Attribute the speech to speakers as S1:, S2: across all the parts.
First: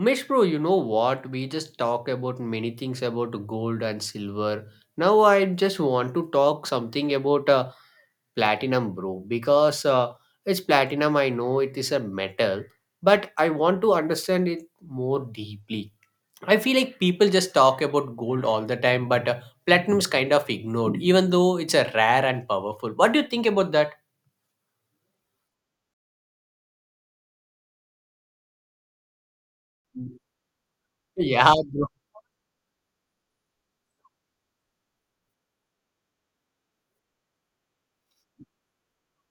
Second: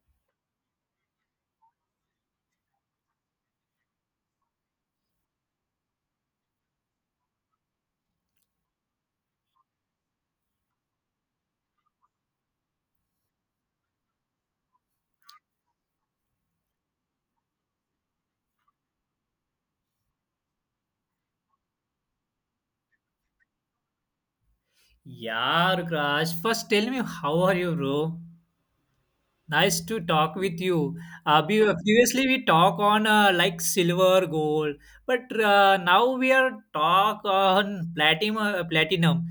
S1: Umesh bro, you know what? We just talk about many things about gold and silver. Now I just want to talk something about platinum, bro, because it's platinum. I know it is a metal, but I want to understand it more deeply. I feel like people just talk about gold all the time, but platinum is kind of ignored, even though it's a rare and powerful. What do you think about that?
S2: Yeah, Raj. First, tell me how are you, bro? Nice to talk with you. Uh,
S1: Yeah,
S2: be-
S1: bro.
S2: previously, we talk on like silver, gold, but now we are talk on platinum. Platinum.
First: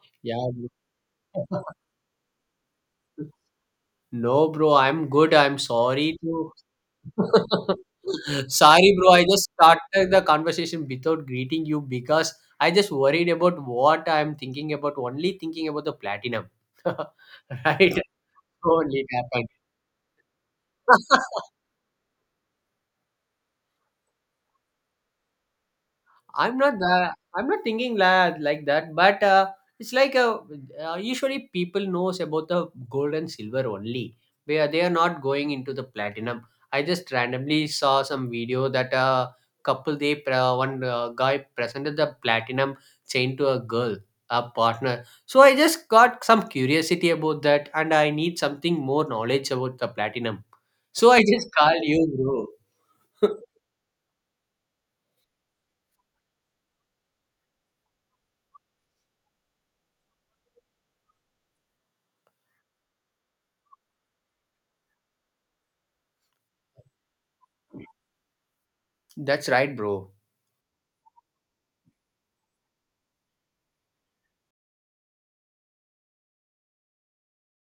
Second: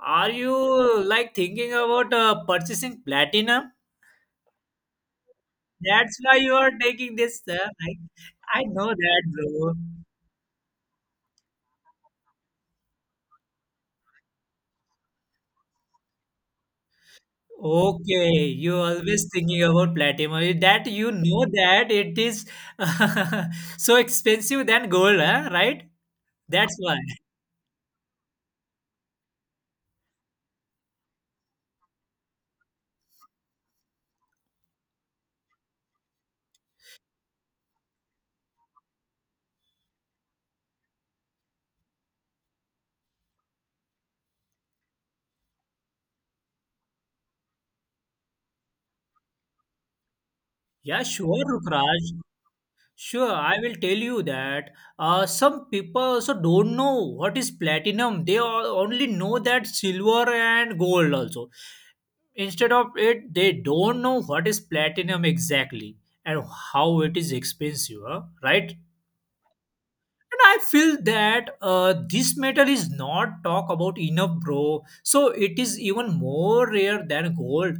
S2: Are
S1: Yeah, bro.
S2: you like thinking about purchasing platinum?
S1: No, bro, I'm good. I'm
S2: That's
S1: sorry
S2: why
S1: to.
S2: you are taking this. Uh, I, I know
S1: Sorry, bro.
S2: that,
S1: I just
S2: bro.
S1: started the conversation without greeting you because I just worried about what I'm thinking about. Only thinking about the platinum, right?
S2: Okay, you
S1: Only
S2: always
S1: that
S2: thinking about platinum. Eh, that you
S1: point.
S2: know that it is so expensive than gold, huh? Right?
S1: I'm
S2: That's
S1: not
S2: why.
S1: that. I'm not thinking like that. But it's like a, usually people knows about the gold and silver only. They are not going into the platinum. I just randomly saw some video that a couple they one guy presented the platinum chain to a girl, a partner. So I just got some curiosity about that, and I need something more knowledge about the platinum.
S2: Yeah,
S1: So I
S2: sure,
S1: just called you,
S2: Rukraj.
S1: bro.
S2: Sure, I will tell you that some people also don't know what is platinum. They all only know that silver and gold also. Instead of it, they don't know what is platinum exactly and how it is expensive, huh? Right?
S1: That's right, bro.
S2: And I feel that this metal is not talked about enough, bro. So it is even more rare than gold,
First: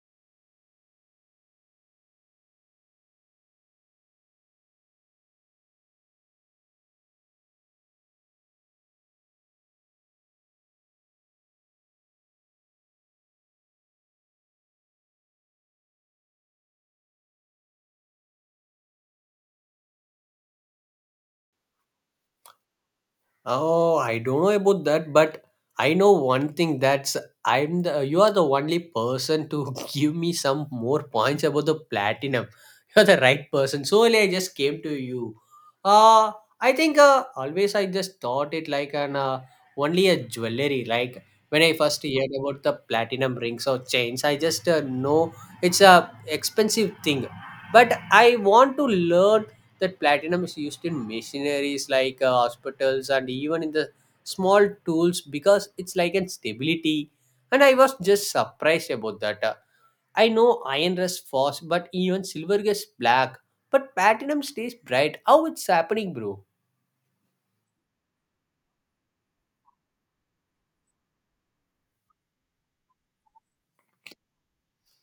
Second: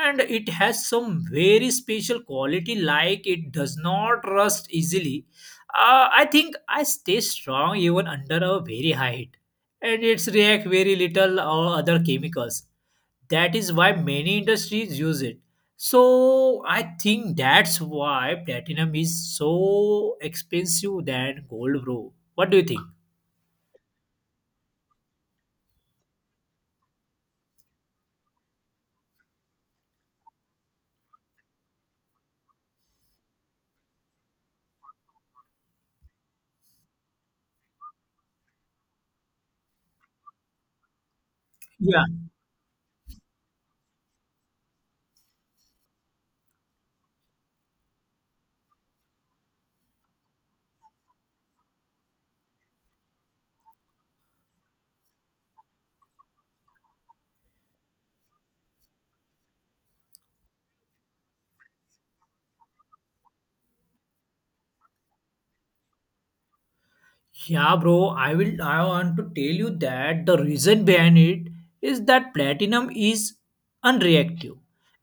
S2: and it has some very special quality, like it does not rust easily. I think I stay strong even under a very high heat, and it's react very little or other chemicals. That is why many industries use it. So I think that's why platinum is so expensive than gold, bro. What do you think?
S1: Oh, I don't know about that, but I know one thing that's I'm the you are the only person to give me some more points about the platinum. You're the right person. So only I just came to you. Uh I think always I just thought it like an only a jewelry. Like when I first
S2: Yeah.
S1: heard about the platinum rings or chains, I just know it's a expensive thing. But I want to learn that platinum is used in machineries like hospitals and even in the small tools because it's like an stability, and I was just surprised about that. I know iron rusts fast, but even silver gets black, but platinum stays bright. How it's happening, bro?
S2: Yeah, bro, I will. I want to tell you that the reason behind it is that platinum is unreactive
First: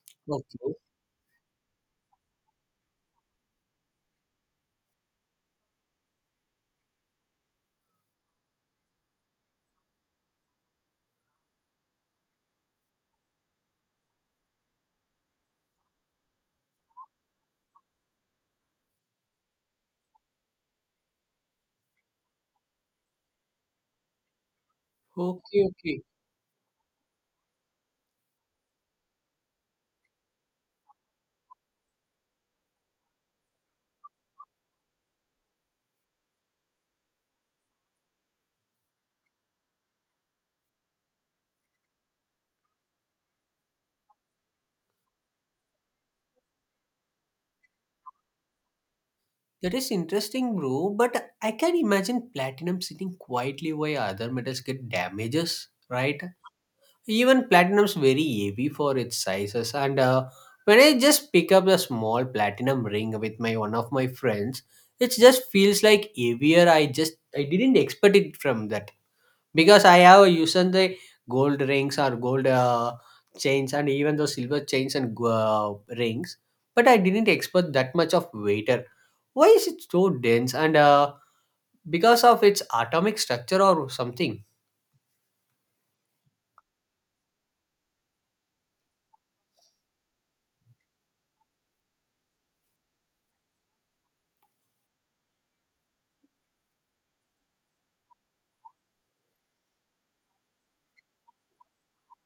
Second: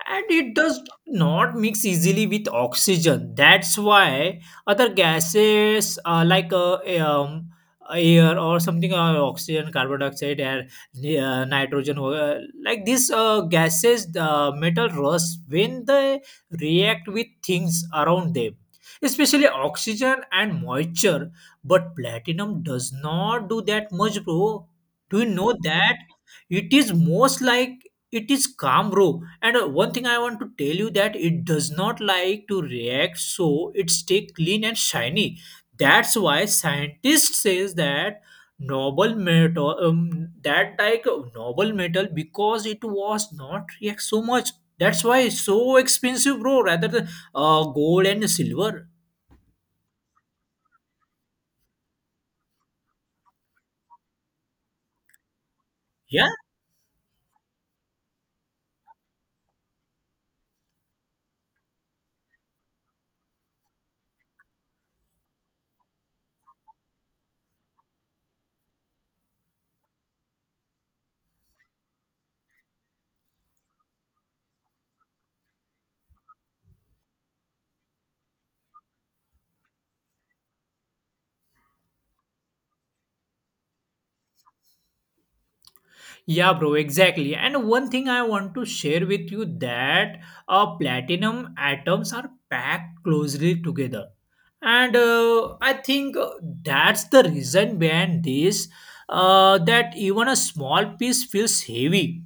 S2: and it
S1: Okay.
S2: does not mix easily with oxygen. That's why other gases um, air or something, oxygen, carbon dioxide, air, nitrogen, like these gases, the metal rust when they react with things around them, especially oxygen and moisture, but platinum does not do that much, bro. Do you know
S1: Okay.
S2: that?
S1: Okay.
S2: It is most like it is calm, bro. And one thing I want to tell you that it does not like to react, so it stay clean and shiny. That's why scientists says that noble metal, that like noble metal, because it was not react so much. That's why it's so expensive, bro. Rather than gold and silver.
S1: That is interesting, bro, but I can imagine platinum sitting quietly while other metals get damages, right?
S2: Yeah.
S1: Even platinum's very heavy for its sizes, and when I just pick up a small platinum ring with my one of my friends, it just feels like heavier. I didn't expect it from that because I have used the gold rings or gold chains and even those silver chains and rings, but I didn't expect that much of weighter. Why is it so dense? And because of its atomic structure or something?
S2: Yeah, bro, exactly. And one thing I want to share with you that platinum atoms are packed closely together. And I think that's the reason behind this, that even a small piece feels heavy.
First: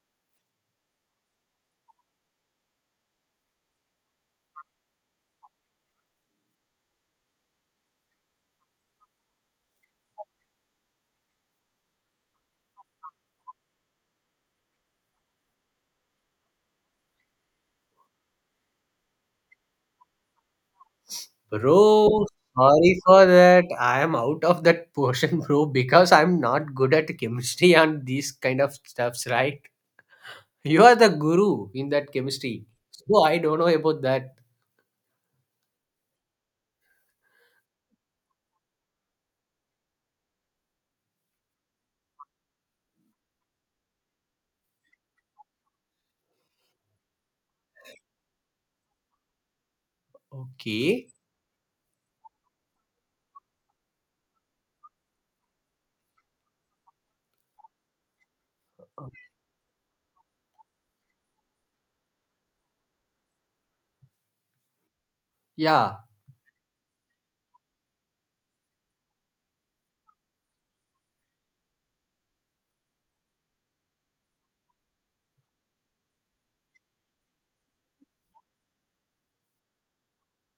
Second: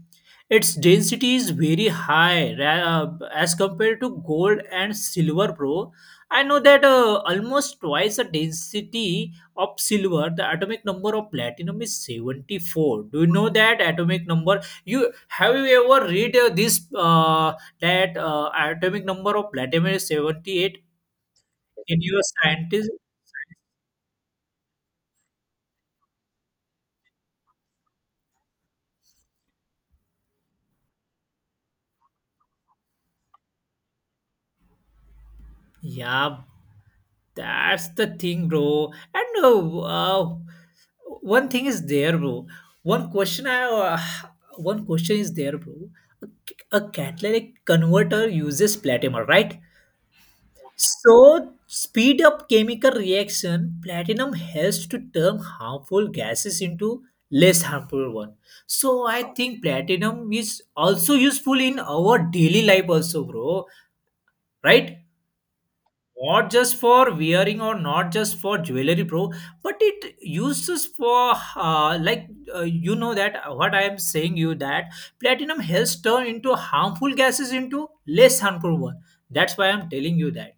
S2: Its density is very high as compared to gold and silver, bro. I know that almost twice the density of silver. The atomic number of platinum is 74. Do you know that atomic number? You have you ever read this that atomic number of platinum is 78 in your
S1: Bro,
S2: scientist?
S1: sorry for that. I am out of that portion, bro, because I'm not good at chemistry and these kind of stuffs, right? You are the guru in that chemistry. So I don't know about that.
S2: Yeah, that's the thing, bro. And one thing is there, bro. one question i uh, One question is there, bro. A, a catalytic converter uses platinum, right?
S1: Okay.
S2: So, speed up chemical reaction, platinum helps to turn harmful gases into less harmful one. So, I think platinum is also useful in our daily life also, bro. Right?
S1: Yeah.
S2: Not just for wearing or not just for jewelry, bro, but it uses for you know that what I am saying you that platinum helps turn into harmful gases into less harmful one. That's why I'm telling you that.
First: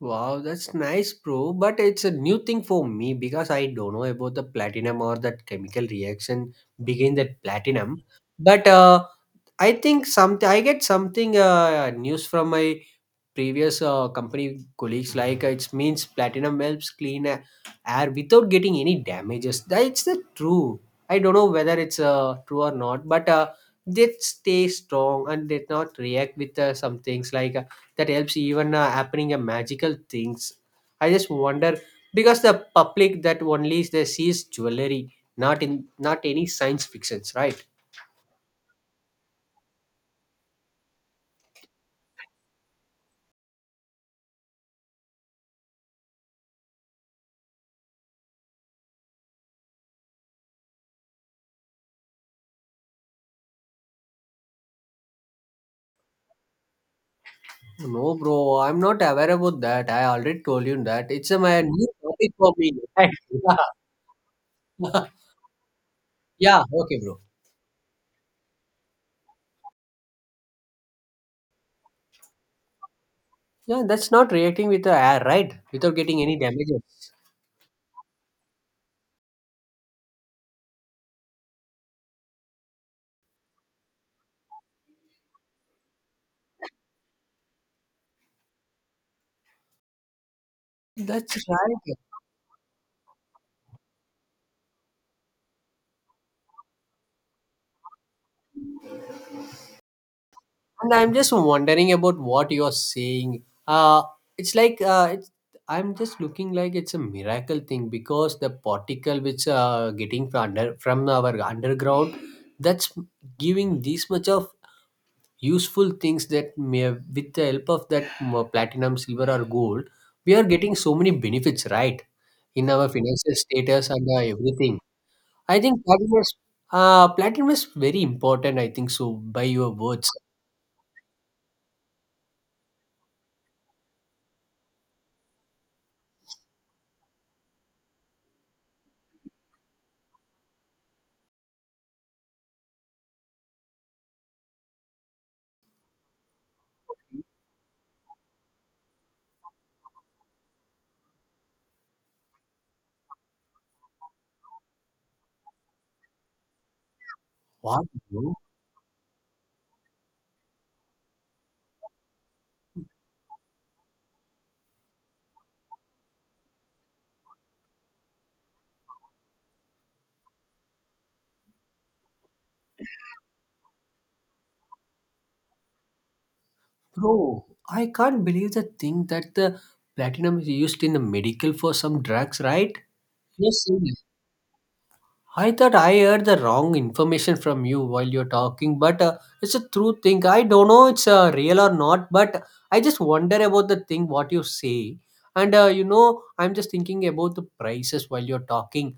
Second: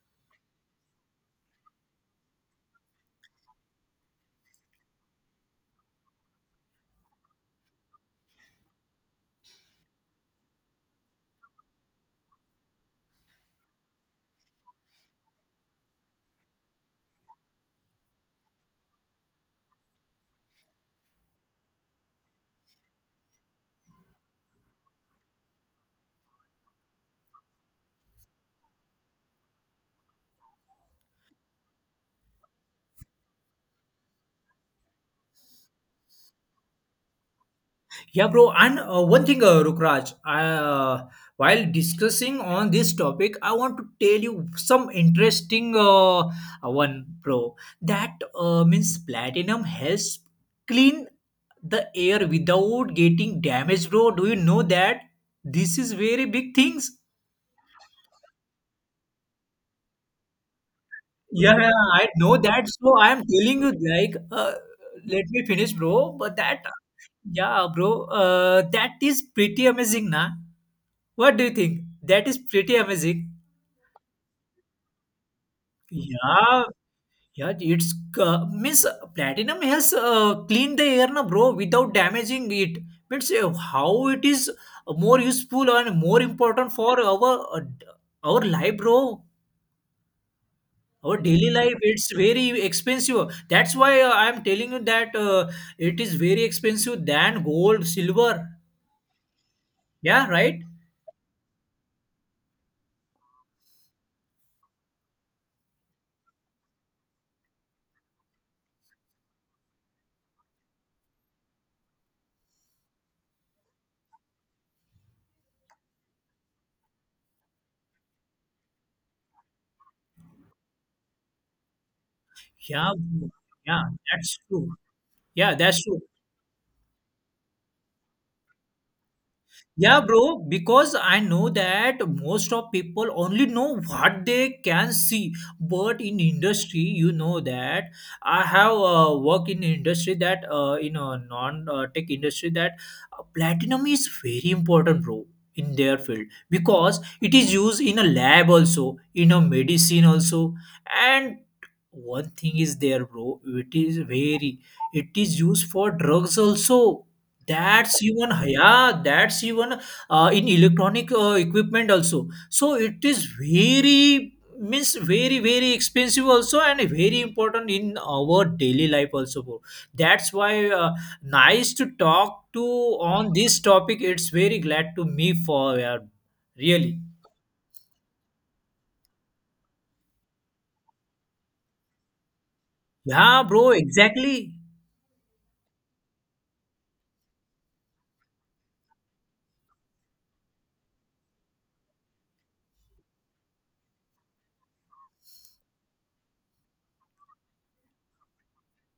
S1: Wow, that's nice, bro. But it's a new thing for me because I don't know about the platinum or that chemical reaction begin that platinum. But I think something I get something news from my previous company colleagues like it means platinum helps clean air without getting any damages. That's the true. I don't know whether it's true or not, but they stay strong and they not react with some things like that helps even happening a magical things. I just wonder because the public that only is they sees jewelry, not in, not any science fictions, right?
S2: Yeah, bro. And one thing, Rukraj, while discussing on this topic, I want to tell you some interesting one, bro. That means platinum helps clean the air without getting damaged, bro. Do you know that? This is very big things.
S1: No, bro, I'm not aware about that. I already told you that. It's a
S2: Yeah,
S1: my
S2: yeah,
S1: new
S2: I
S1: topic
S2: know
S1: for
S2: that.
S1: me.
S2: So I am
S1: Yeah,
S2: telling you, like, let me finish, bro. But that,
S1: yeah, okay, bro.
S2: yeah, bro, that is pretty amazing, na? What do you think? That is pretty amazing.
S1: Yeah, that's not reacting with the air, right? Without getting any
S2: Yeah,
S1: damages.
S2: yeah, it's means platinum has cleaned the air, na, bro, without damaging it. Means how it is more useful and more important for our life, bro. Our
S1: That's
S2: daily life,
S1: right.
S2: it's very expensive. That's why I'm telling you that it is very expensive than gold, silver. Yeah, right.
S1: And I'm just wondering about what you're saying. Uh, it's like I'm just looking like it's a miracle thing because the particle which getting from under from our underground, that's giving this much of useful things that may have, with the help of that platinum silver or gold, we are getting so many benefits, right, in our
S2: Yeah,
S1: financial
S2: yeah,
S1: status and
S2: that's true.
S1: everything.
S2: Yeah,
S1: I think
S2: that's true.
S1: platinum is very important, I think so, by your
S2: Yeah,
S1: words.
S2: bro, because I know that most of people only know what they can see. But in industry, you know that I have work in industry that in a non-tech industry that platinum is very important, bro, in their field because it is used in a lab also, in a medicine also, and one thing is there, bro. It is very, it is used for drugs also.
S1: What,
S2: That's even,
S1: bro?
S2: yeah, that's even in electronic equipment also. So it is very means very, very expensive also, and very important in our daily life also, bro. That's why, nice to talk to on this topic. It's very glad to me for, yeah, really.
S1: Bro, I can't believe the thing that the platinum is used in the medical for some drugs, right?
S2: Yeah,
S1: Yes,
S2: bro,
S1: sir.
S2: exactly.
S1: I thought I heard the wrong information from you while you're talking, but it's a true thing. I don't know it's real or not, but I just wonder about the thing what you say. And I'm just thinking about the prices while you're talking.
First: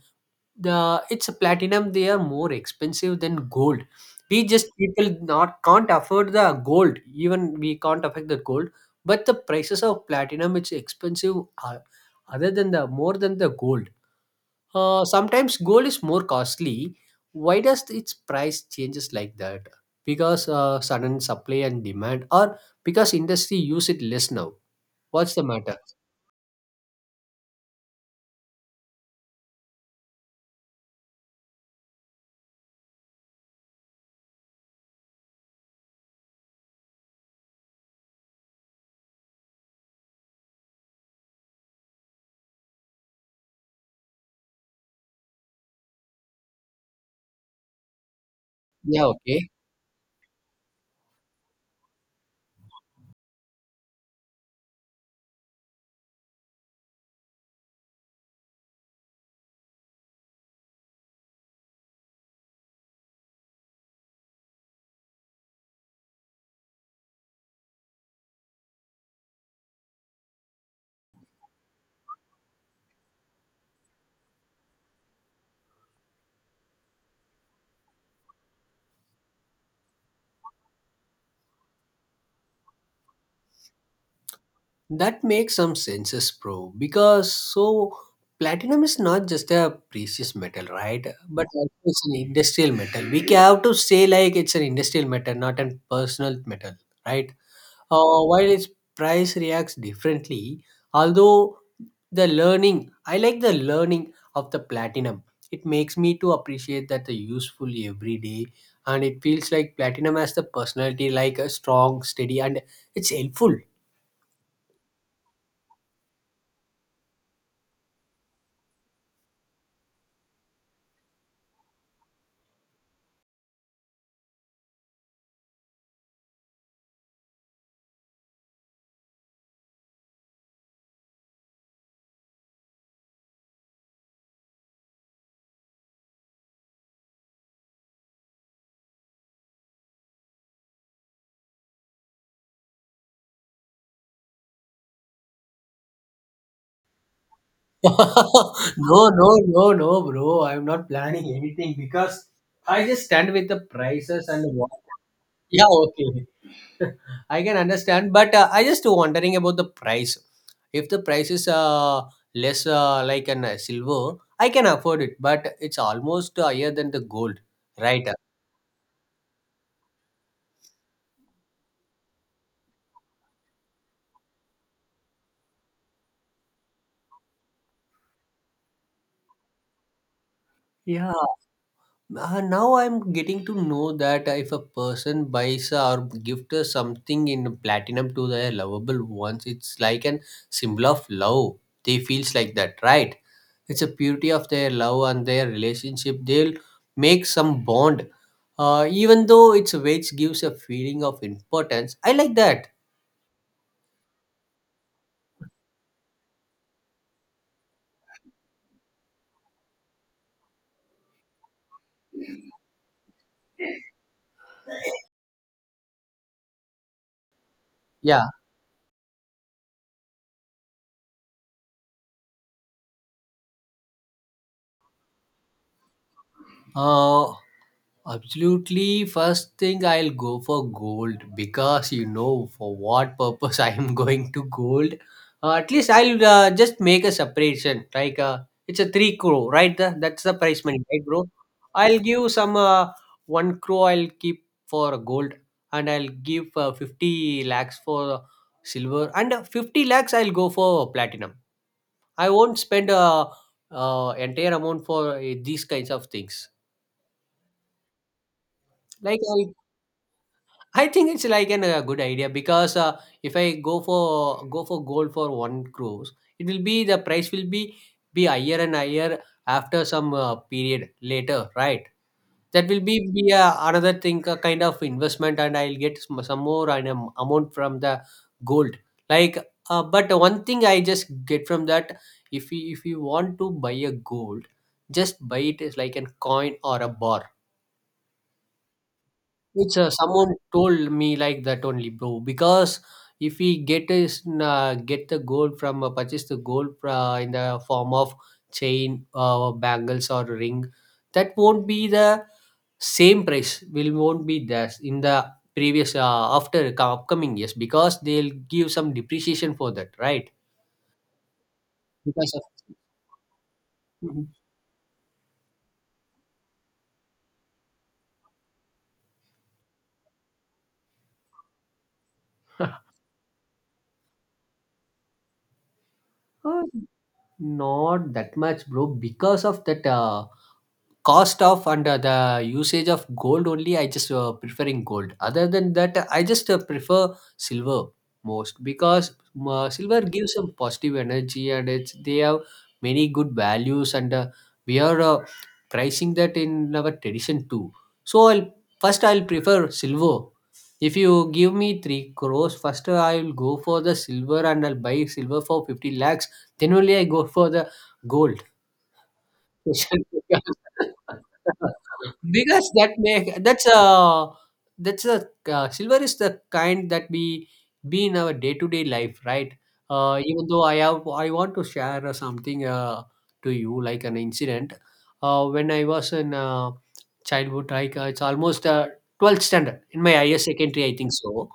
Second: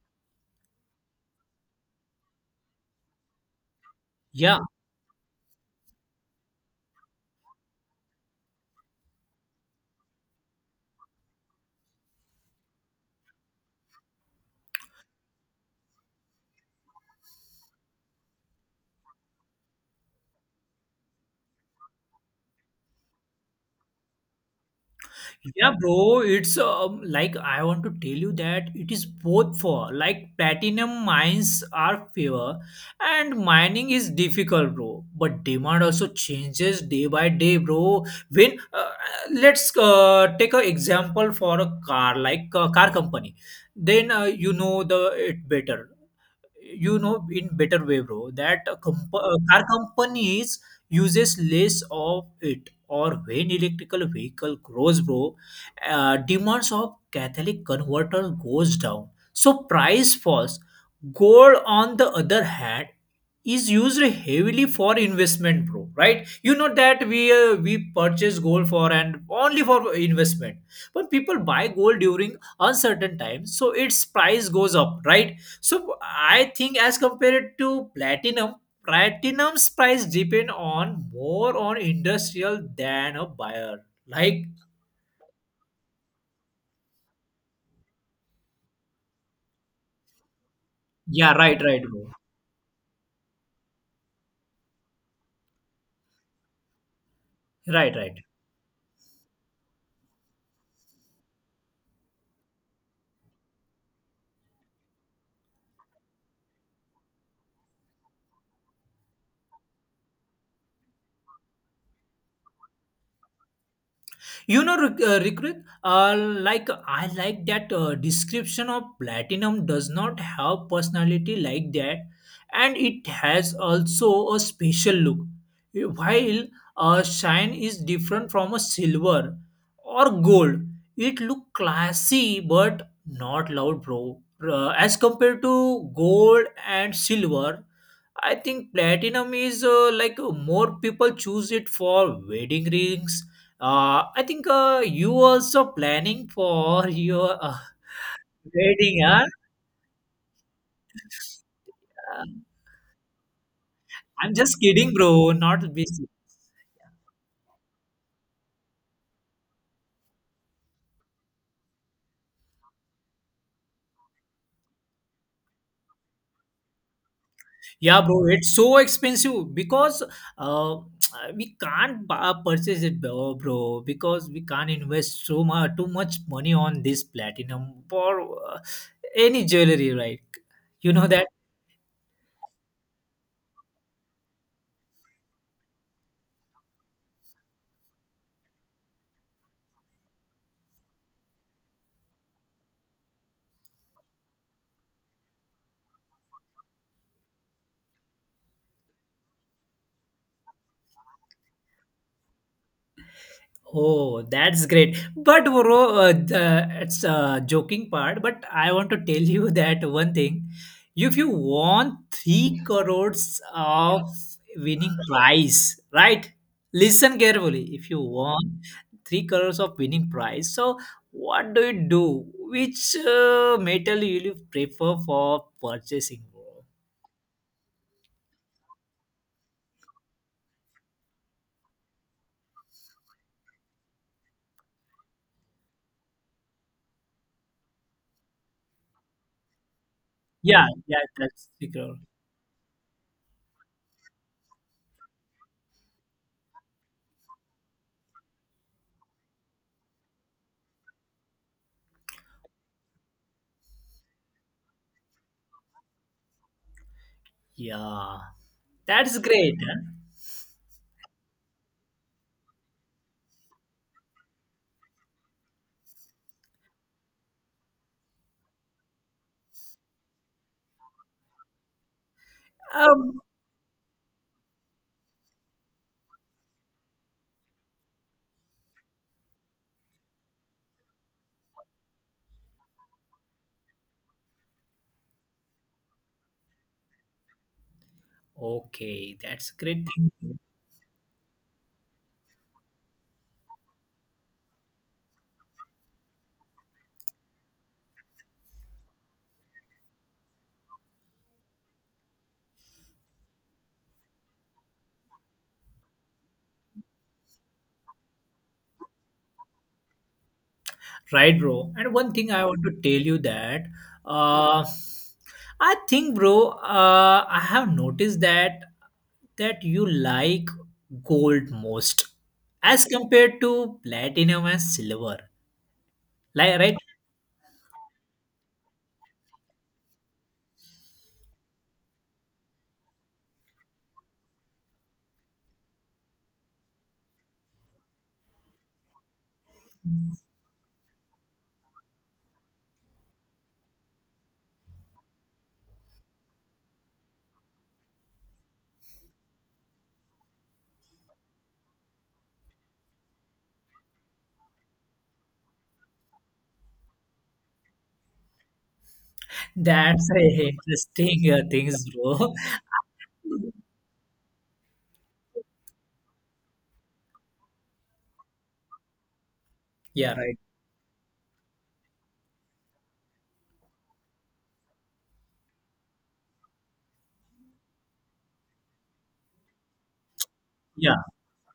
S1: The It's a platinum; they are more expensive than gold. We
S2: Yeah.
S1: just people not can't afford the gold. Even we can't afford the gold, but the prices of platinum, it's expensive, uh, other than the more than the gold. Sometimes gold is more costly. Why does its price changes like that? Because sudden supply and demand, or because industry use it less now? What's the
S2: Yeah,
S1: matter?
S2: bro, it's like I want to tell you that it is both for like platinum mines are fewer and mining is difficult, bro. But demand also changes day by day, bro. When let's take an example for a car, like a car company, then you know the it better. You know in better way, bro, that
S1: Yeah, okay.
S2: car companies uses less of it, or when electrical vehicle grows, bro, demands of catalytic converter goes down, so price falls. Gold on the other hand is used heavily for investment, bro. Right? You know that we purchase gold for and only for investment. But people buy gold during uncertain times, so its price goes up, right? So I think as compared to platinum, platinum's price depend on more on industrial than a buyer. Like,
S1: That makes some senses, bro. Because so platinum is not just a precious metal, right?
S2: yeah,
S1: But
S2: right,
S1: also
S2: right,
S1: it's
S2: bro.
S1: an industrial metal. We can have to say like it's an industrial metal, not a personal metal, right?
S2: Right, right.
S1: While its price reacts differently, although the learning, I like the learning of the platinum. It makes me to appreciate that the useful every day, and it feels like platinum has the personality, like a strong, steady, and it's helpful.
S2: You know, Rikrit, like I like that description of platinum does not have personality like that, and it has also a special look. While a shine is different from a silver or gold, it look classy but not loud, bro. As compared to gold and silver, I think platinum is like more people choose it for wedding rings. I think you also planning for your wedding,
S1: No,
S2: huh?
S1: no, no, no, bro. I'm not planning anything
S2: Uh,
S1: because I just stand with the prices
S2: I'm
S1: and
S2: just
S1: what.
S2: kidding, bro.
S1: Yeah,
S2: Not busy.
S1: okay. I can understand, but I just wondering about the price. If the price is less, like an silver, I can afford it, but it's almost higher than the gold,
S2: Yeah,
S1: right?
S2: bro, it's so expensive because uh, we can't bu- purchase it, bro, because we can't invest so much, too much money on this platinum for uh, any jewelry, right? You know
S1: Yeah.
S2: that.
S1: Now I'm getting to know that if a person buys or gift us something in platinum to their lovable ones, it's like an symbol of love. They feels like that, right? It's a purity of their love and their relationship. They'll make some bond, even though its weight gives a feeling of importance. I like that.
S2: Oh, that's great. But bro, it's a joking part, but I want to tell you that one thing. If you want 3 crores of winning prize, right? Listen carefully. If you
S1: Yeah.
S2: want 3 crores of winning prize, so what do you do? Which metal will you prefer for purchasing, bro?
S1: Uh, Absolutely, first thing I'll go for gold because you know for what purpose I am going to gold. At least I'll just make a separation. Like it's a 3 crore, right? That's the price
S2: Yeah,
S1: money,
S2: yeah,
S1: right, bro?
S2: that's 3 crore.
S1: I'll give some 1 crore. I'll keep for gold, and I'll give 50 lakhs for silver, and 50 lakhs I'll go for platinum. I won't spend entire amount for these kinds of things.
S2: Yeah, that's
S1: Like I'll
S2: great. Huh?
S1: I think it's like an a good idea because if I go for gold for 1 crores, it will be the price will be higher and higher after some period later, right? That will be
S2: Um,
S1: be another thing, a kind of investment, and I'll get some more amount from the gold. Like, but one thing I just get from that, if you want to buy a gold, just buy it as like a coin or a bar.
S2: okay, that's
S1: It's
S2: great
S1: someone
S2: thing.
S1: told me like that only, bro. Because if we get the gold from purchase the gold in the form of chain, bangles or ring, that won't be the same price. Will won't be there in the previous upcoming years because they'll give some depreciation for that, right?
S2: Right, bro. And one thing
S1: Because of.
S2: I want to tell you that uh, I think, bro, I have noticed that that you like gold most as compared to platinum and silver. Like,
S1: Uh,
S2: right?
S1: Not that much, bro. Because of that. Cost of and the usage of gold only, I just preferring gold. Other than that, I just prefer silver most because silver gives some positive energy, and it's they have many good values, and we are pricing that in our tradition too. So I'll first I'll prefer silver. If you give me 3 crores, first I will go for the silver, and I'll buy silver for 50 lakhs, then only I go for the gold. Question.
S2: That's a
S1: because
S2: interesting things, bro.
S1: because that may that's a that's a silver is the kind that we be in our day to day life, right?
S2: Yeah, right.
S1: Even though I want to share something to you like an incident. When I was in childhood, like it's almost 12th standard in my higher secondary, I
S2: Yeah.
S1: think so.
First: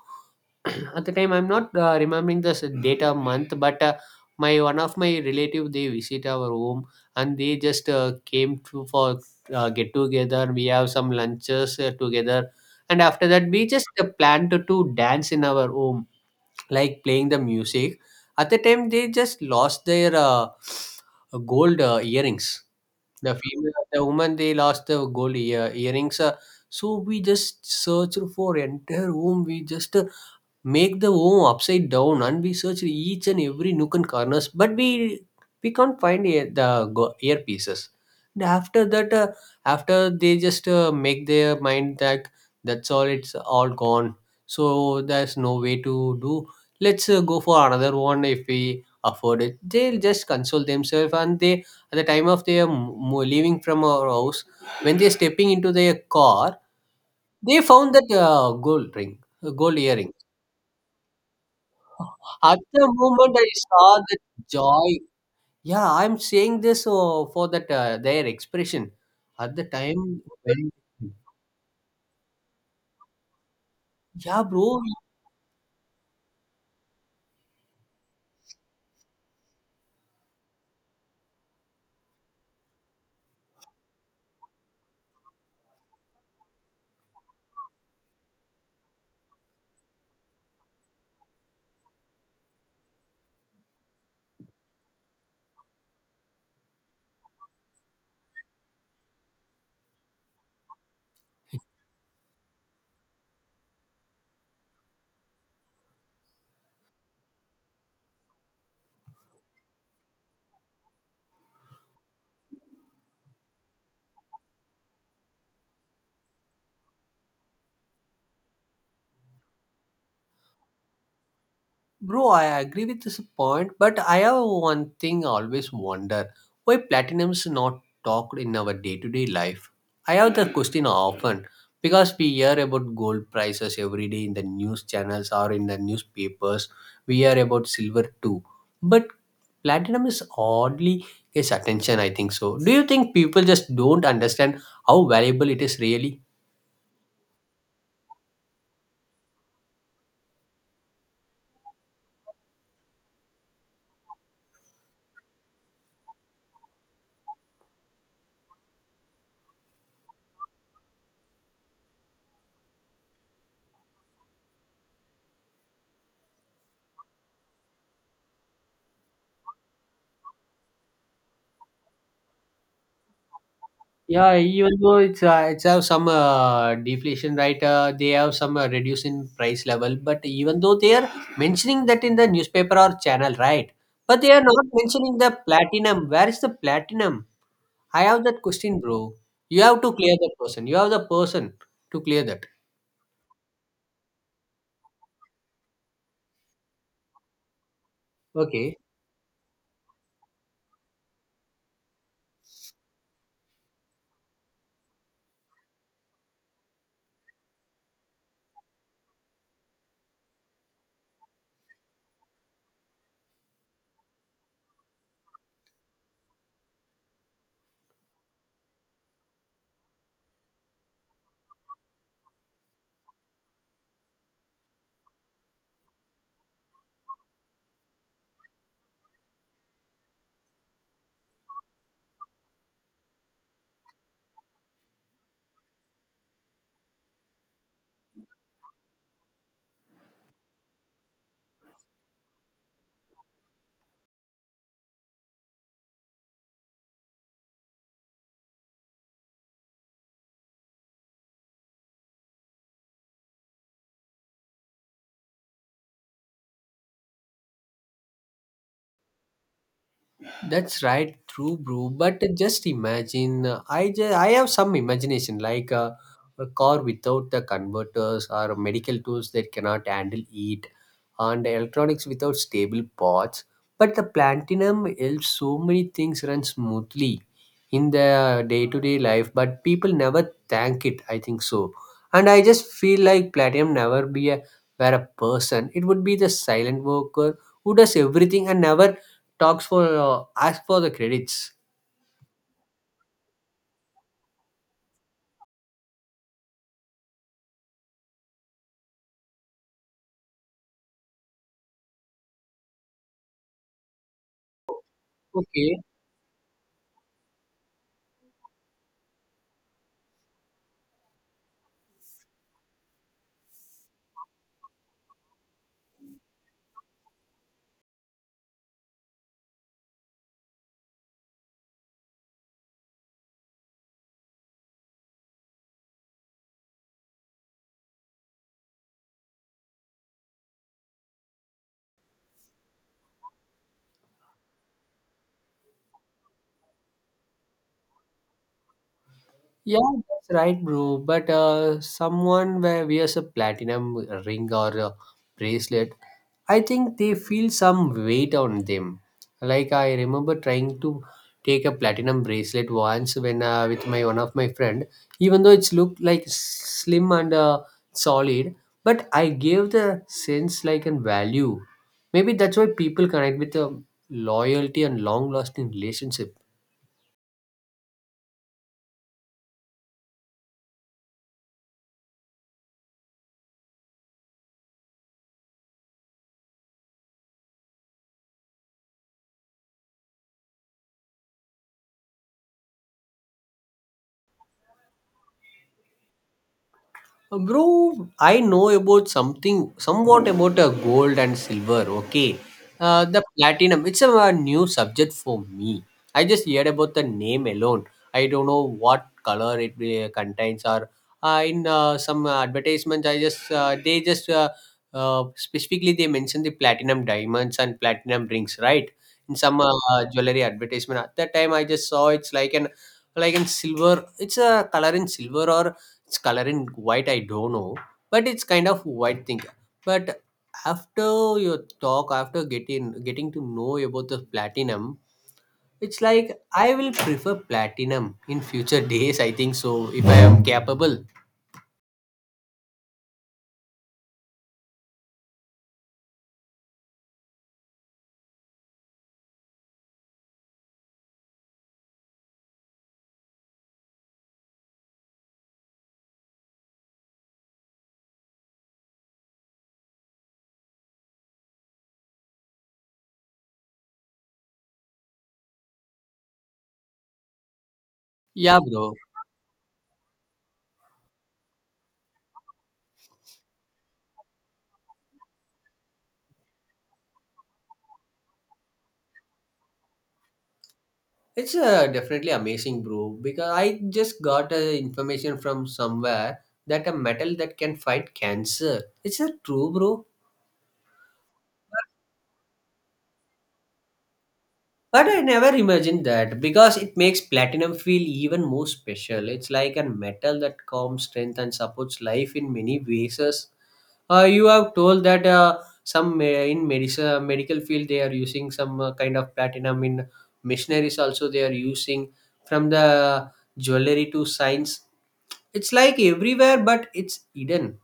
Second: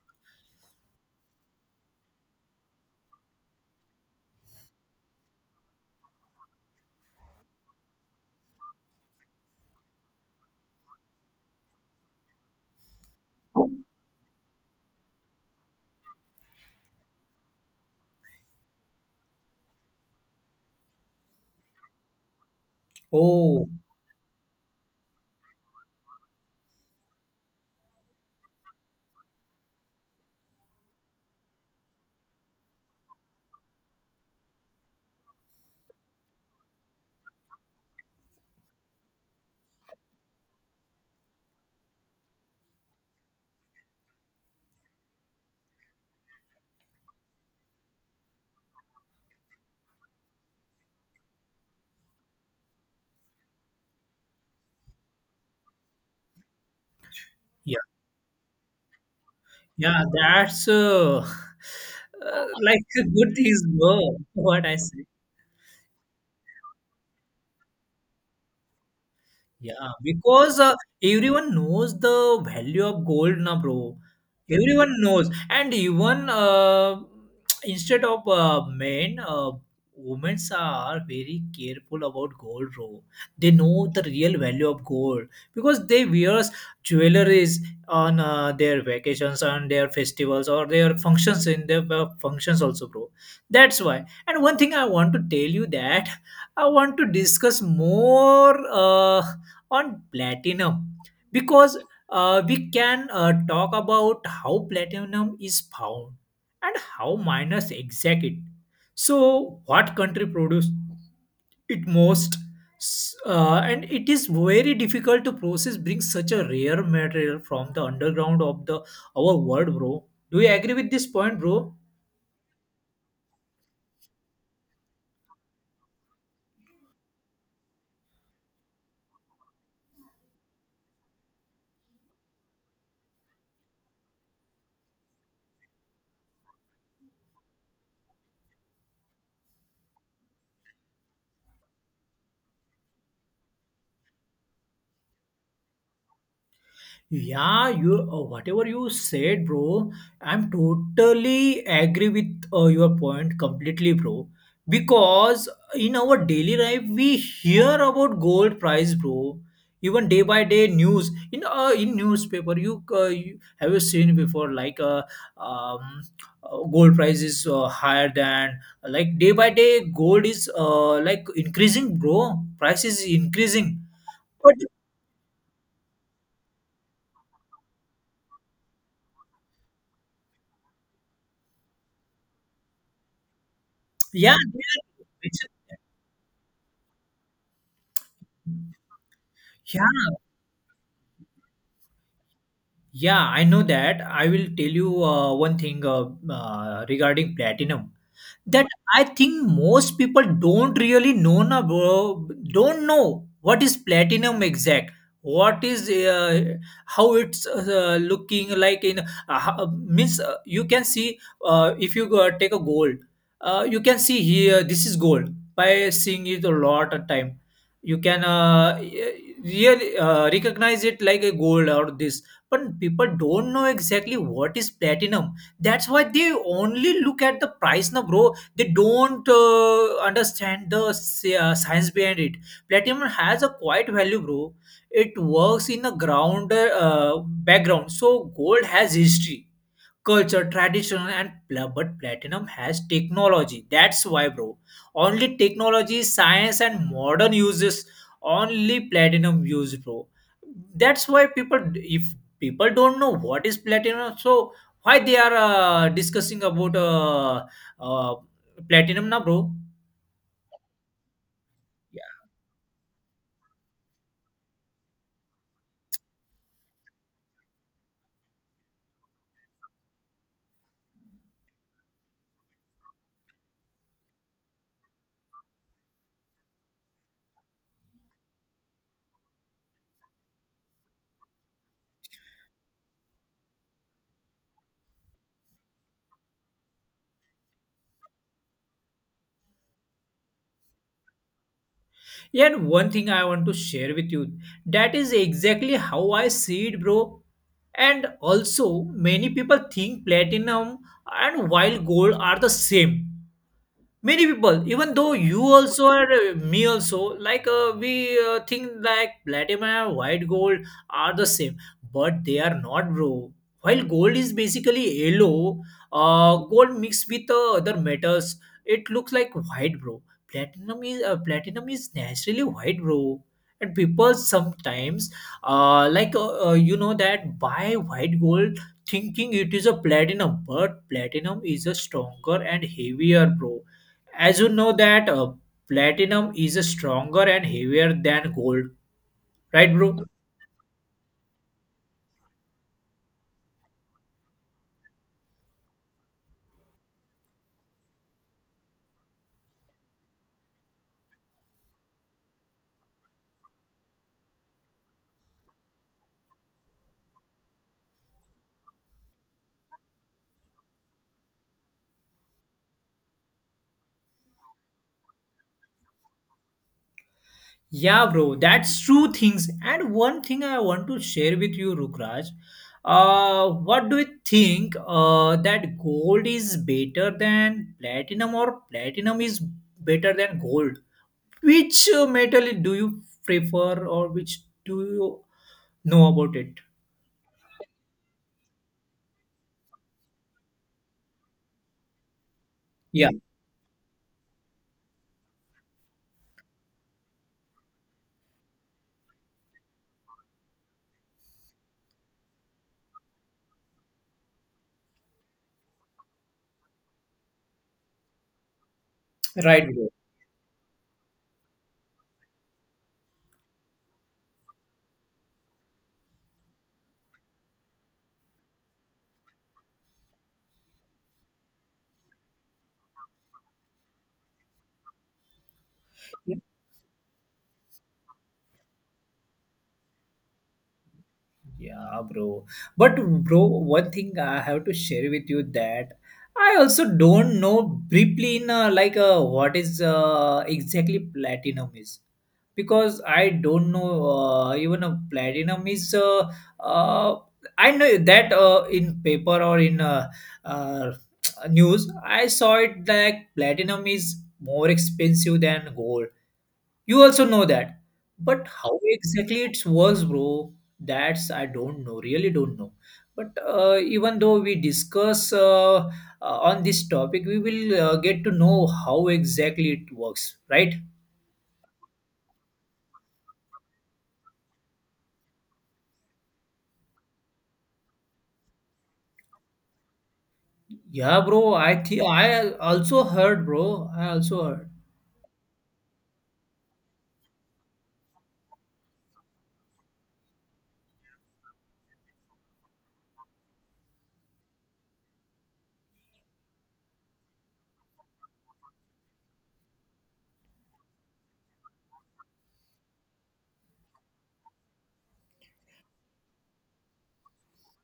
S1: At the time I'm not remembering this data month, but my one of my relative they visit our home, and they just came to for get together. We have some lunches together. And after that we just planned to dance in our home, like playing the music. At the time they just lost their gold earrings. The
S2: Oh,
S1: female, the woman, they lost the gold earrings, so we just searched for entire home. We just make the home upside down, and we search each and every nook and corners, but we can't find earpieces. And after that, after they just make their mind that that's all, it's all gone, so there's no way to do. Let's go for another one if we afford it. They'll just console themselves, and they, at the time of their leaving from our house, when they're stepping into their car, they
S2: yeah.
S1: found that gold ring, gold
S2: Yeah,
S1: earring.
S2: that's
S1: At the
S2: like a
S1: moment
S2: good
S1: I
S2: things,
S1: saw the
S2: bro. What I
S1: joy.
S2: say.
S1: Yeah, I'm saying this for that their expression. At the
S2: Yeah,
S1: time
S2: because
S1: when,
S2: everyone knows the value of gold now, bro.
S1: yeah, bro.
S2: Everyone knows, and even instead of men, women are very careful about gold, bro. They know the real value of gold because they wear jewelries on their vacations, on their festivals, or their functions in their functions also, bro. That's why. And one thing I want to tell you that I want to discuss more. On platinum, because we can talk about how platinum is found and how miners exact it. So, what country produce it most? S- And it is very difficult to process bring such a rare material from the underground of the our world, bro. Do you agree with this point, bro?
S1: Bro, I agree with this point, but I have one thing I always wonder, why platinum's not talked in our day to day life. I have the question often, because we hear about gold prices every day in the news channels or in the newspapers. We hear about silver too, but platinum is oddly gets attention, I think so. Do you think people just don't understand how valuable it is really?
S2: Yeah, you whatever you said, bro, I'm totally agree with your point completely, bro. Because in our daily life, we hear about gold price, bro. Even day by day news in newspaper, you have you seen before like um, gold price is higher than like day by day gold is like increasing, bro. Price is increasing,
S1: Yeah,
S2: but
S1: even though it's have some deflation, right? They have some reduce in price level, but even though they are mentioning that in the newspaper or channel, right? But they
S2: yeah,
S1: are
S2: they
S1: not
S2: are-
S1: mentioning the platinum. Where is the platinum? I have that question, bro. You have to clear
S2: yeah.
S1: that person. You have the person to clear that.
S2: Yeah, I know that. I will tell you one thing regarding platinum that
S1: Okay.
S2: I think most people don't really know na, bro, don't know what is platinum exact, what is how it's looking like in means you can see, if you go, take a gold, you can see here, this is gold. By seeing it a lot of time you can really recognize it like a gold or this, but people don't know exactly what is platinum. That's why they only look at the price now, bro. They don't understand the science behind it. Platinum has a quite value, bro. It works in the ground, background. So gold has history, culture, traditional, and but platinum has technology. That's why, bro. Only technology, science, and modern uses. Only platinum use, bro. That's why people, if people don't know what is platinum, so why they are discussing about uh, platinum now, bro?
S1: That's right, true, bro.
S2: Yeah.
S1: But just imagine, I have some imagination, like a car without the converters or medical tools that cannot handle heat, and electronics without stable parts. But the platinum helps so many things run smoothly in their day-to-day life, but people never thank it, I think so. And I just feel like platinum, never be a were a person, it would be the silent worker who does everything and never talks for ask for the credits.
S2: Yeah, and one thing I want to share with you that is exactly how I see it, bro. And also, many people think platinum and wild gold are the same, many people even though you
S1: Okay.
S2: also are me also like we think like platinum and white gold are the same, but they are not, bro. While gold is basically yellow gold mixed with other metals, it looks like white, bro. Platinum is naturally white, bro. And people sometimes you know that buy white gold thinking it is a platinum, but platinum is a stronger and heavier, bro. As you know that platinum is a stronger and heavier than gold, right,
S1: Yeah,
S2: bro?
S1: that's right, bro. But someone where wears a platinum ring or a bracelet, I think they feel some weight on them. Like I remember trying to take a platinum bracelet once, when with my one of my friend, even though it's looked like slim and solid, but I gave the sense like and value. Maybe that's why people connect with the loyalty and long lasting relationship.
S2: Yeah, bro, that's true things. And one thing I want to share with you, Rukraj. What do you think? That gold is better than platinum, or platinum is better than gold? Which metal do you prefer, or which do you know about it?
S1: Bro, I know about something, somewhat about gold and silver. Okay,
S2: Yeah,
S1: the platinum, it's a, new subject for me. I just heard about the name alone. I don't know what color it contains. Or in some advertisements, I just they just specifically they mention the platinum diamonds and platinum rings, right? In some
S2: right, bro.
S1: jewelry advertisement, at that time I just saw it's like an, like in silver. It's a color in silver or it's color in white, I don't know, but it's kind of white thing. But after your talk, after getting to know about the platinum, it's like I will prefer platinum in future days, I think so, if I am capable.
S2: Yeah, bro. But bro, one thing I have to share with you that I also don't know briefly in what is exactly platinum is, because I don't know even a platinum is uh, I know that in paper or in uh, news I saw it like platinum is more expensive than gold, you also know that. But
S1: Yeah,
S2: how
S1: bro.
S2: exactly it works, bro, that's I don't know, really don't know. But even though we discuss on this topic, we will get to know how exactly it works, right?
S1: It's definitely amazing, bro. Because I just got information from somewhere that a metal that can fight cancer. It's a true, bro.
S2: Yeah, bro, I think I also heard, bro. I also heard.
S1: But I never imagined that, because it makes platinum feel even more special. It's like a metal that calms, strength, and supports life in many ways. You have told that some in medicine, medical field they are using some kind of platinum. In missionaries also they are using, from the jewelry to science. It's like everywhere, but it's hidden.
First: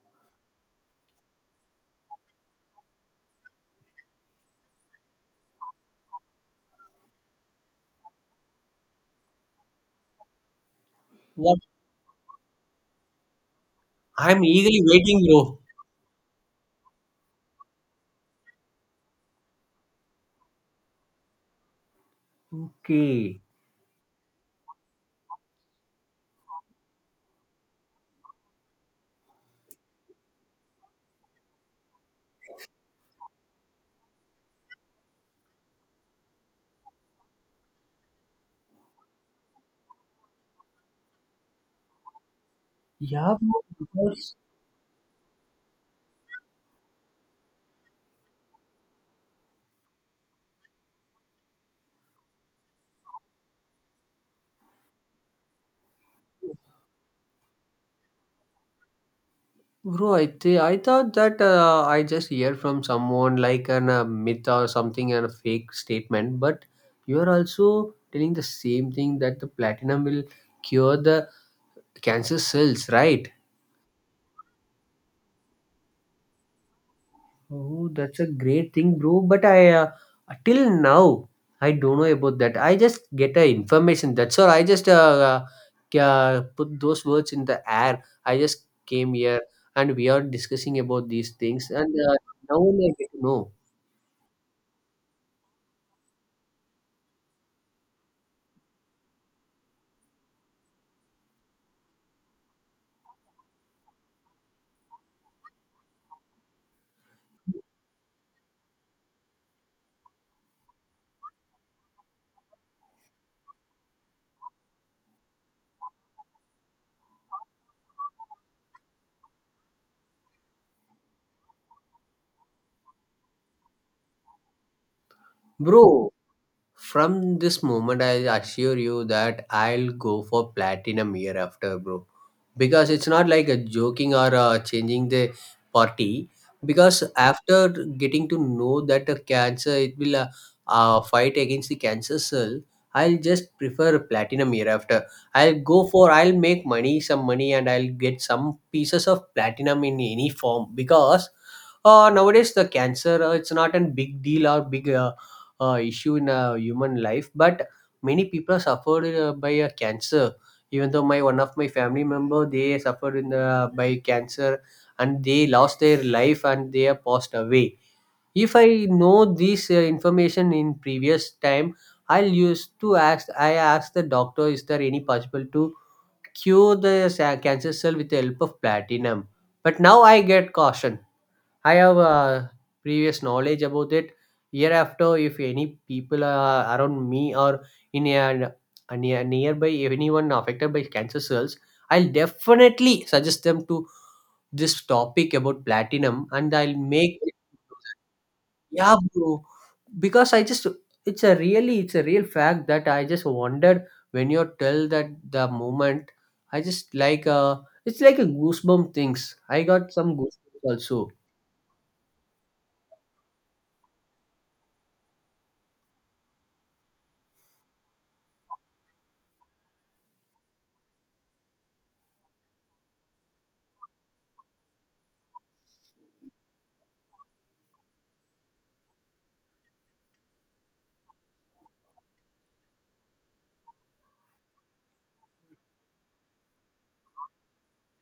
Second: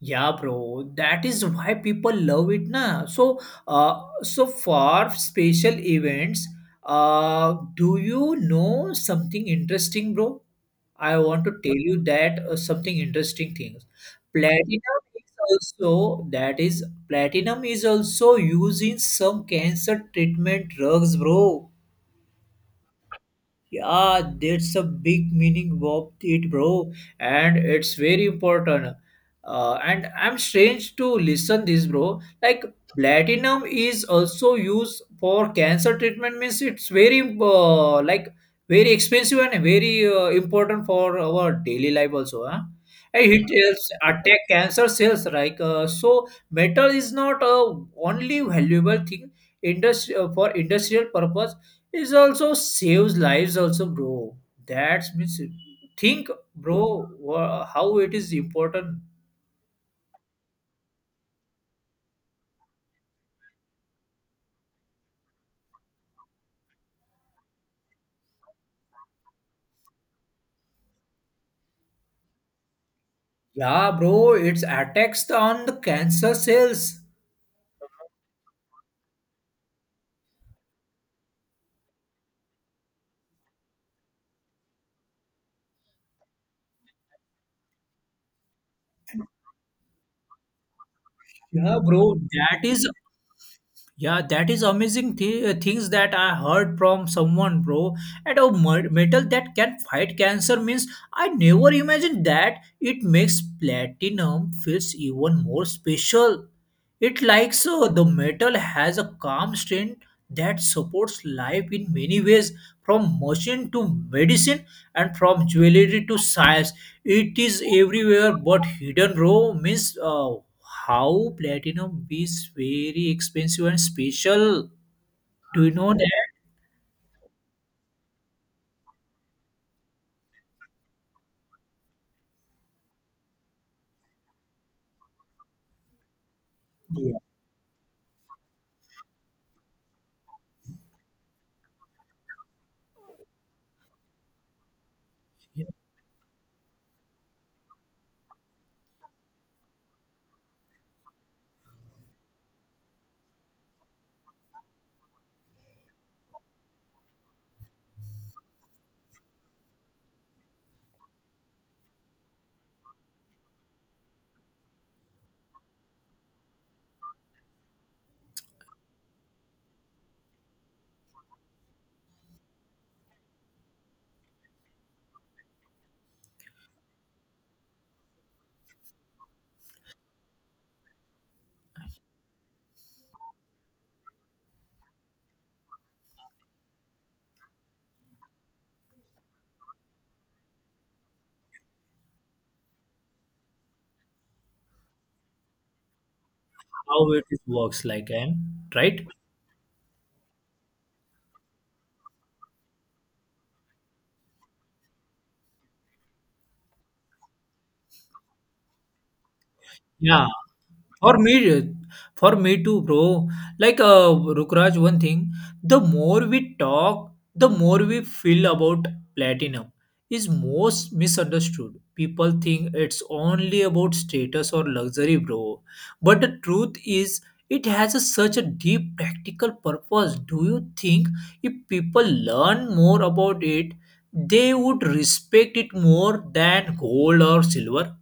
S2: Yeah, bro, that is why people love it, na. So, so for special events, do you know something interesting, bro? I want to
S1: What?
S2: tell you that something interesting things.
S1: I'm eagerly
S2: Platinum
S1: waiting,
S2: is
S1: bro.
S2: also that is platinum is also used in some cancer treatment drugs, bro.
S1: Okay.
S2: Yeah, that's a big meaning of it, bro, and it's very important. And I'm strange to listen this, bro. Like platinum is also used for cancer treatment. Means it's very like very expensive and very important for our daily life also. Huh? And
S1: Yeah,
S2: it
S1: bro,
S2: helps
S1: because,
S2: attack cancer cells. Like so, metal is not a only valuable thing, industry for industrial purpose, it also saves lives, also, bro. That's means think, bro, how it is important.
S1: bro, I thought that I just hear from someone like an a myth or something and a fake statement, but you are also telling the same thing that the platinum will cure the cancer cells, right?
S2: Yeah, bro, it's attacks on the cancer cells.
S1: Oh, that's a great thing, bro. But I till now I don't know about that. I just get a information, that's all. I just put those words in the air. I just came here and we are discussing about these things,
S2: Yeah,
S1: and
S2: bro,
S1: now
S2: that
S1: only
S2: is
S1: I get to know.
S2: yeah, that is amazing things that I heard from someone, bro. And a metal that can fight cancer means I never imagined that. It makes platinum feels even more special. It likes the metal has a calm strength that supports life in many ways, from motion to medicine and from jewelry to science. It is everywhere, but hidden row means how platinum is very expensive and special. Do you know
S1: Bro,
S2: that?
S1: from this moment, I assure you that I'll go for platinum year after, bro. Because it's not like a joking or changing the party. Because
S2: Yeah.
S1: after getting to know that a cancer, it will fight against the cancer cell, I'll just prefer platinum year after. I'll go for. I'll make money, some money, and I'll get some pieces of platinum in any form. Because nowadays the cancer, it's not a big deal or big issue in a human life, but many people suffered by a cancer, even though my one of my family member they suffered by cancer, and they lost their life and they have passed away. If I know this information in previous time, I asked the doctor, is there any possible to cure the cancer cell with the help of platinum? But now I get caution. I have previous knowledge about it. Hereafter, if any people are around me or in a, nearby, if anyone affected by cancer cells, I'll definitely suggest them to this topic about platinum, and I'll
S2: How
S1: make.
S2: it works like and
S1: Yeah,
S2: right?
S1: bro. Because I just, it's a real fact that I just wondered when you tell that the moment. I just like, it's like a goosebump things. I got some
S2: Yeah.
S1: goosebumps also.
S2: For me, for me too, bro. Like Rukraj, one thing: the more we talk, the more we feel about platinum is most misunderstood. People think it's only about status or luxury, bro. But the truth is, it has a, such a deep practical purpose. Do you think if people learn more about it, they would respect it more than gold or silver?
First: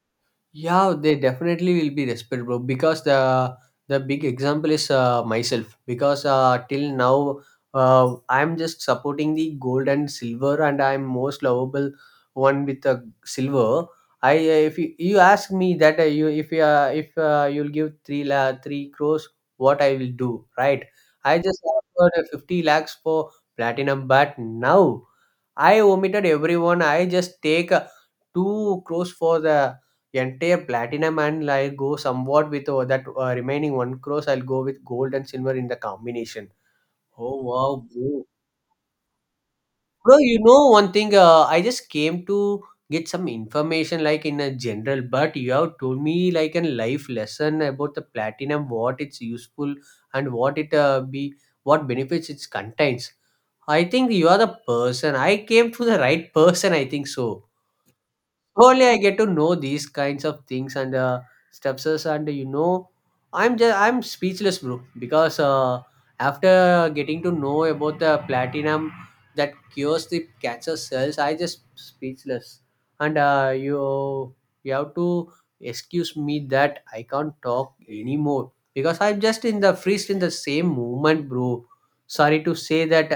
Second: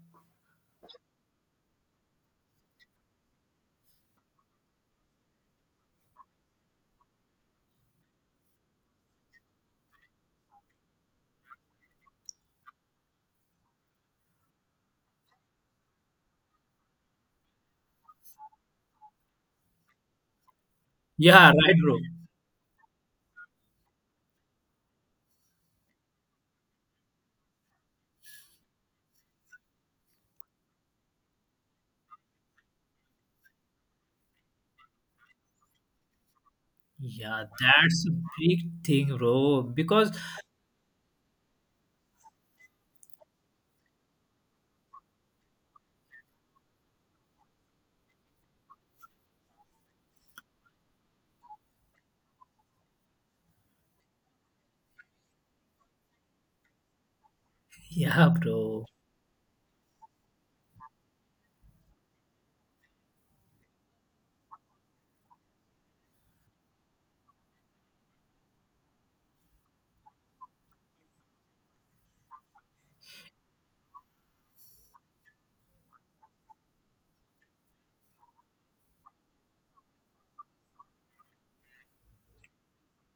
S1: Yeah, they definitely will be respectable. Because the big example is myself. Because till now, I'm just supporting the gold and silver, and I'm most lovable one with the silver. I If you ask me that, you if you'll give 3 crores, what I will do, right? I
S2: Yeah,
S1: just
S2: right, bro.
S1: offered 50 lakhs for platinum, but now I omitted everyone. I just take 2 crores for the entire platinum, and like go somewhat with that remaining 1 crores. I'll go with gold and silver in the combination. Oh
S2: Yeah,
S1: wow,
S2: that's a
S1: bro!
S2: big thing, bro. Because
S1: Bro, you know one thing. I just came to get some information like in a general, but you have told me like a life lesson about the platinum, what it's useful and what benefits it contains. I think you are the person. I came to the right person, I think so.
S2: yeah, bro.
S1: Only I get to know these kinds of things and steps, and I'm speechless, bro. Because after getting to know about the platinum that cures the cancer cells, I just speechless. And you have to excuse me that I can't talk anymore, because I'm just in the freeze in the same moment, bro. Sorry to say that.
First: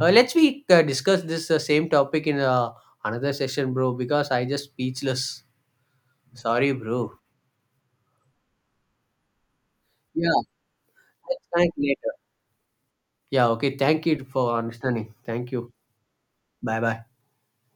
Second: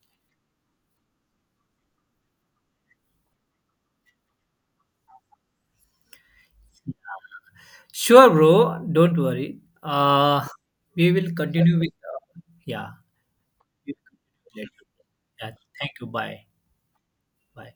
S1: Let's we discuss this same topic in a another session, bro, because I just speechless. Sorry, bro.
S2: Sure, bro. Don't worry.
S1: Yeah,
S2: We will
S1: let's connect
S2: continue with.
S1: later.
S2: Yeah.
S1: Yeah, okay.
S2: We
S1: Thank
S2: will
S1: you for
S2: continue later.
S1: understanding. Thank
S2: Yeah.
S1: you.
S2: Thank you. Bye.
S1: Bye bye.
S2: Bye.